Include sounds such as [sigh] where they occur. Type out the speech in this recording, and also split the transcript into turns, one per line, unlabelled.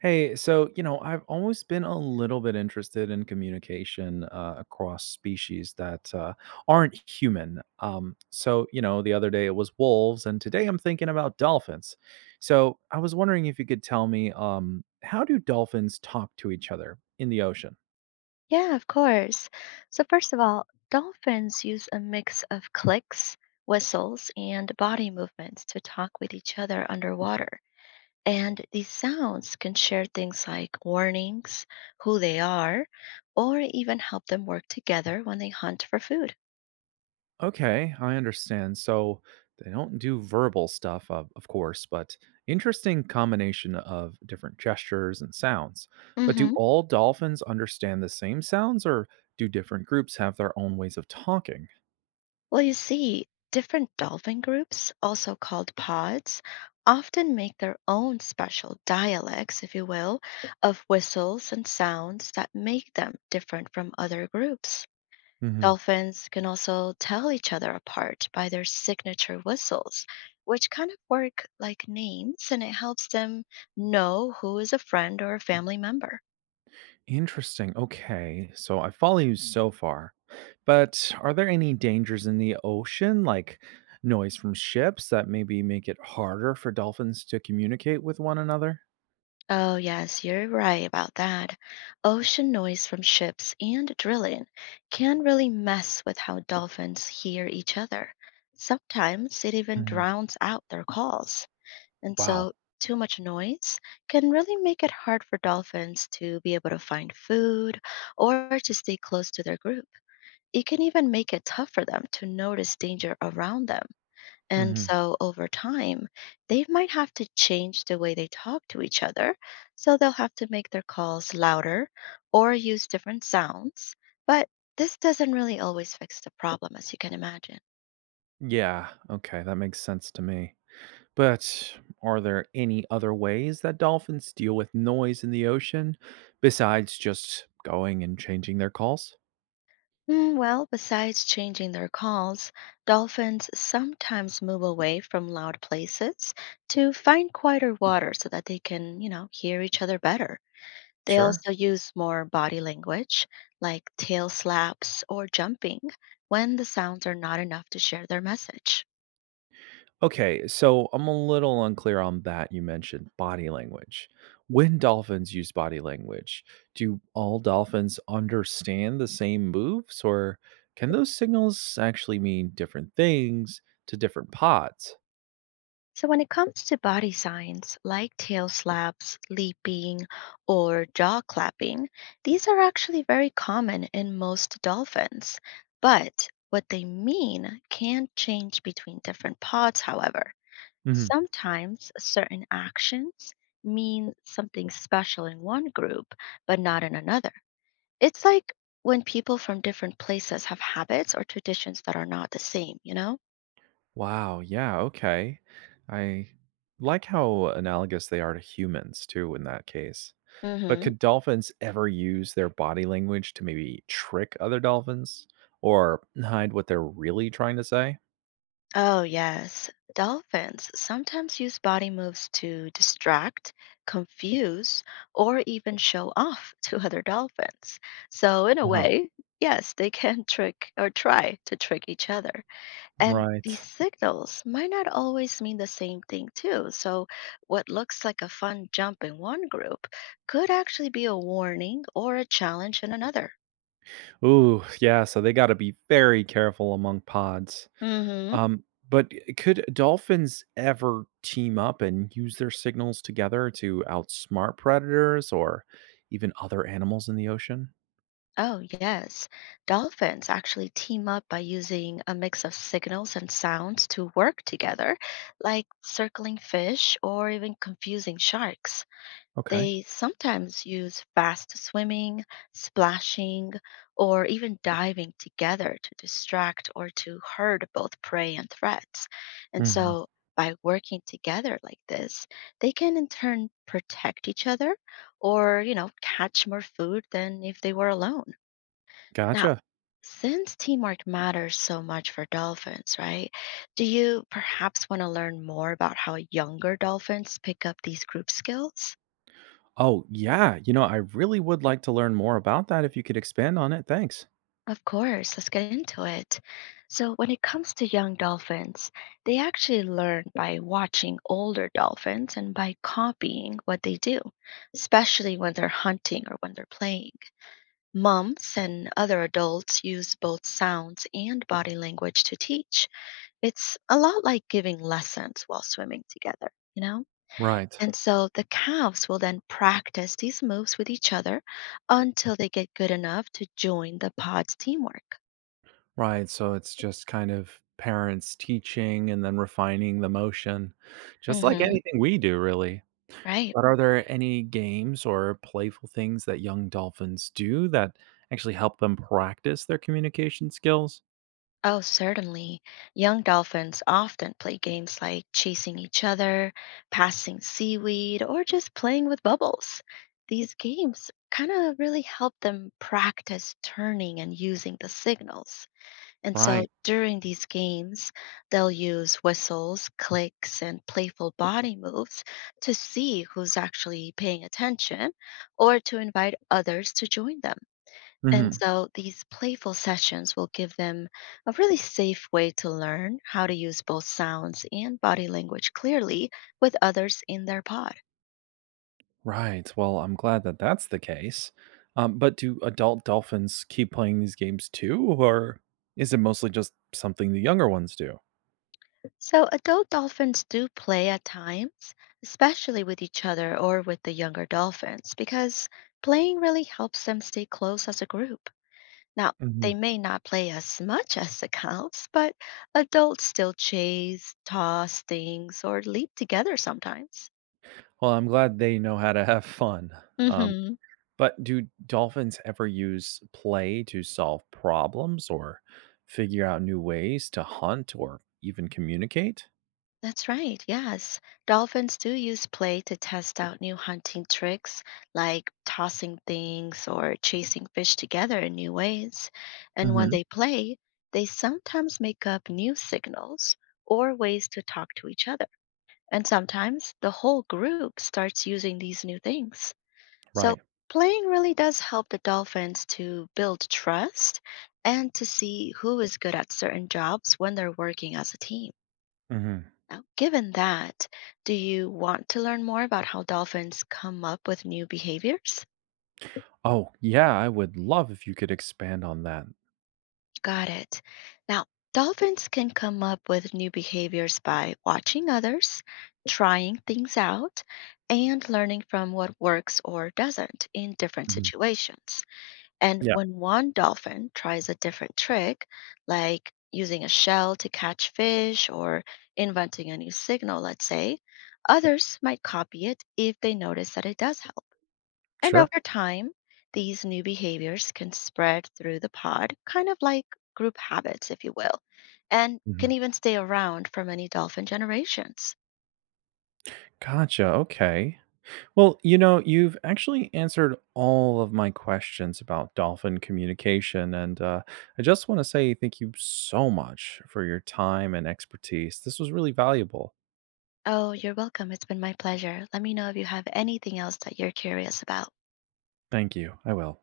Hey, so, you know, I've always been a little bit interested in communication across species that aren't human. You know, the other day it was wolves, and today I'm thinking about dolphins. So, I was wondering if you could tell me how do dolphins talk to each other in the ocean?
Yeah, of course. So, first of all, dolphins use a mix of clicks, whistles, and body movements to talk with each other underwater. And these sounds can share things like warnings, who they are, or even help them work together when they hunt for food.
Okay, I understand. So they don't do verbal stuff, of course, but interesting combination of different gestures and sounds. But do
Hmm.
all dolphins understand the same sounds, or do different groups have their own ways of talking?
Well, you see, different dolphin groups, also called pods, often make their own special dialects, if you will, of whistles and sounds that make them different from other groups.
Hmm.
Dolphins can also tell each other apart by their signature whistles, which kind of work like names and it helps them know who is a friend or a family member.
Interesting. Okay, so I follow you so far. But are there any dangers in the ocean, like noise from ships, that maybe make it harder for dolphins to communicate with one another?
Oh, yes, you're right about that. Ocean noise from ships and drilling can really mess with how dolphins hear each other. Sometimes it even
Hmm.
drowns out their calls. And
Wow.
so, too much noise can really make it hard for dolphins to be able to find food or to stay close to their group. It can even make it tough for them to notice danger around them. And so over time, they might have to change the way they talk to each other. So they'll have to make their calls louder or use different sounds. But this doesn't really always fix the problem, as you can imagine.
Yeah, okay, that makes sense to me. But are there any other ways that dolphins deal with noise in the ocean besides just going and changing their calls?
Well, besides changing their calls, dolphins sometimes move away from loud places to find quieter water so that they can, you know, hear each other better. They
Sure.
also use more body language, like tail slaps or jumping, when the sounds are not enough to share their message.
Okay, so I'm a little unclear on that. You mentioned body language. When dolphins use body language, do all dolphins understand the same moves, or can those signals actually mean different things to different pods?
So, when it comes to body signs like tail slaps, leaping, or jaw clapping, these are actually very common in most dolphins. But what they mean can change between different pods, however. Sometimes certain actions mean something special in one group, but not in another. It's like when people from different places have habits or traditions that are not the same, you know?
Wow, yeah, okay. I like how analogous they are to humans too in that case. But
Hmm.
could dolphins ever use their body language to maybe trick other dolphins or hide what they're really trying to say?
Oh, yes. Dolphins sometimes use body moves to distract, confuse, or even show off [laughs] to other dolphins. So, in a
Uh-huh.
way, yes, they can trick or try to trick each other. And
Right.
these signals might not always mean the same thing, too. So, what looks like a fun jump in one group could actually be a warning or a challenge in another.
Ooh, yeah, so they got to be very careful among pods.
Mm hmm.
Um, but could dolphins ever team up and use their signals together to outsmart predators or even other animals in the ocean?
Oh, yes. Dolphins actually team up by using a mix of signals and sounds to work together, like circling fish or even confusing sharks.
Okay.
They sometimes use fast swimming, splashing, or even diving together to distract or to herd both prey and threats. And so, by working together like this, they can in turn protect each other or, you know, catch more food than if they were alone. Now,
Gotcha.
since teamwork matters so much for dolphins, right? Do you perhaps want to learn more about how younger dolphins pick up these group skills?
Oh, yeah. You know, I really would like to learn more about that if you could expand on it. Thanks.
Of course, let's get into it. So, when it comes to young dolphins, they actually learn by watching older dolphins and by copying what they do, especially when they're hunting or when they're playing. Moms and other adults use both sounds and body language to teach. It's a lot like giving lessons while swimming together, you know?
Right,
And so the calves will then practice these moves with each other until they get good enough to join the pod's teamwork.
right. So it's just kind of parents teaching and then refining the motion, just like
Mm-hmm.
anything we do, really.
Right.
But are there any games or playful things that young dolphins do that actually help them practice their communication skills?
Oh, certainly. Young dolphins often play games like chasing each other, passing seaweed, or just playing with bubbles. These games kind of really help them practice turning and using the signals. And so
Right.
during these games, they'll use whistles, clicks, and playful body moves to see who's actually paying attention or to invite others to join them. And
Hmm.
so these playful sessions will give them a really safe way to learn how to use both sounds and body language clearly with others in their pod.
Right. Well, I'm glad that that's the case. But do adult dolphins keep playing these games too, or is it mostly just something the younger ones do?
So adult dolphins do play at times, especially with each other or with the younger dolphins, because playing really helps them stay close as a group. Now, they
Hmm.
may not play as much as the cows, but adults still chase, toss things, or leap together sometimes.
Well, I'm glad they know how to have fun. Um,
Hmm.
but do dolphins ever use play to solve problems or figure out new ways to hunt or even communicate?
That's right, yes. Dolphins do use play to test out new hunting tricks like tossing things or chasing fish together in new ways. And when
Hmm.
they play, they sometimes make up new signals or ways to talk to each other. And sometimes the whole group starts using these new things. So
Right.
playing really does help the dolphins to build trust and to see who is good at certain jobs when they're working as a team.
Hmm.
Now, given that, do you want to learn more about how dolphins come up with new behaviors?
Oh, yeah. I would love if you could expand on that.
Got it. Now, dolphins can come up with new behaviors by watching others, trying things out, and learning from what works or doesn't in different
Mhm.
situations. And
Yeah,
when one dolphin tries a different trick, like using a shell to catch fish or inventing a new signal, let's say, others might copy it if they notice that it does help. And
sure.
over time, these new behaviors can spread through the pod, kind of like group habits, if you will, and can
Hmm.
even stay around for many dolphin generations.
Gotcha. Okay. Well, you know, you've actually answered all of my questions about dolphin communication. And I just want to say thank you so much for your time and expertise. This was really valuable.
Oh, you're welcome. It's been my pleasure. Let me know if you have anything else that you're curious about.
Thank you. I will.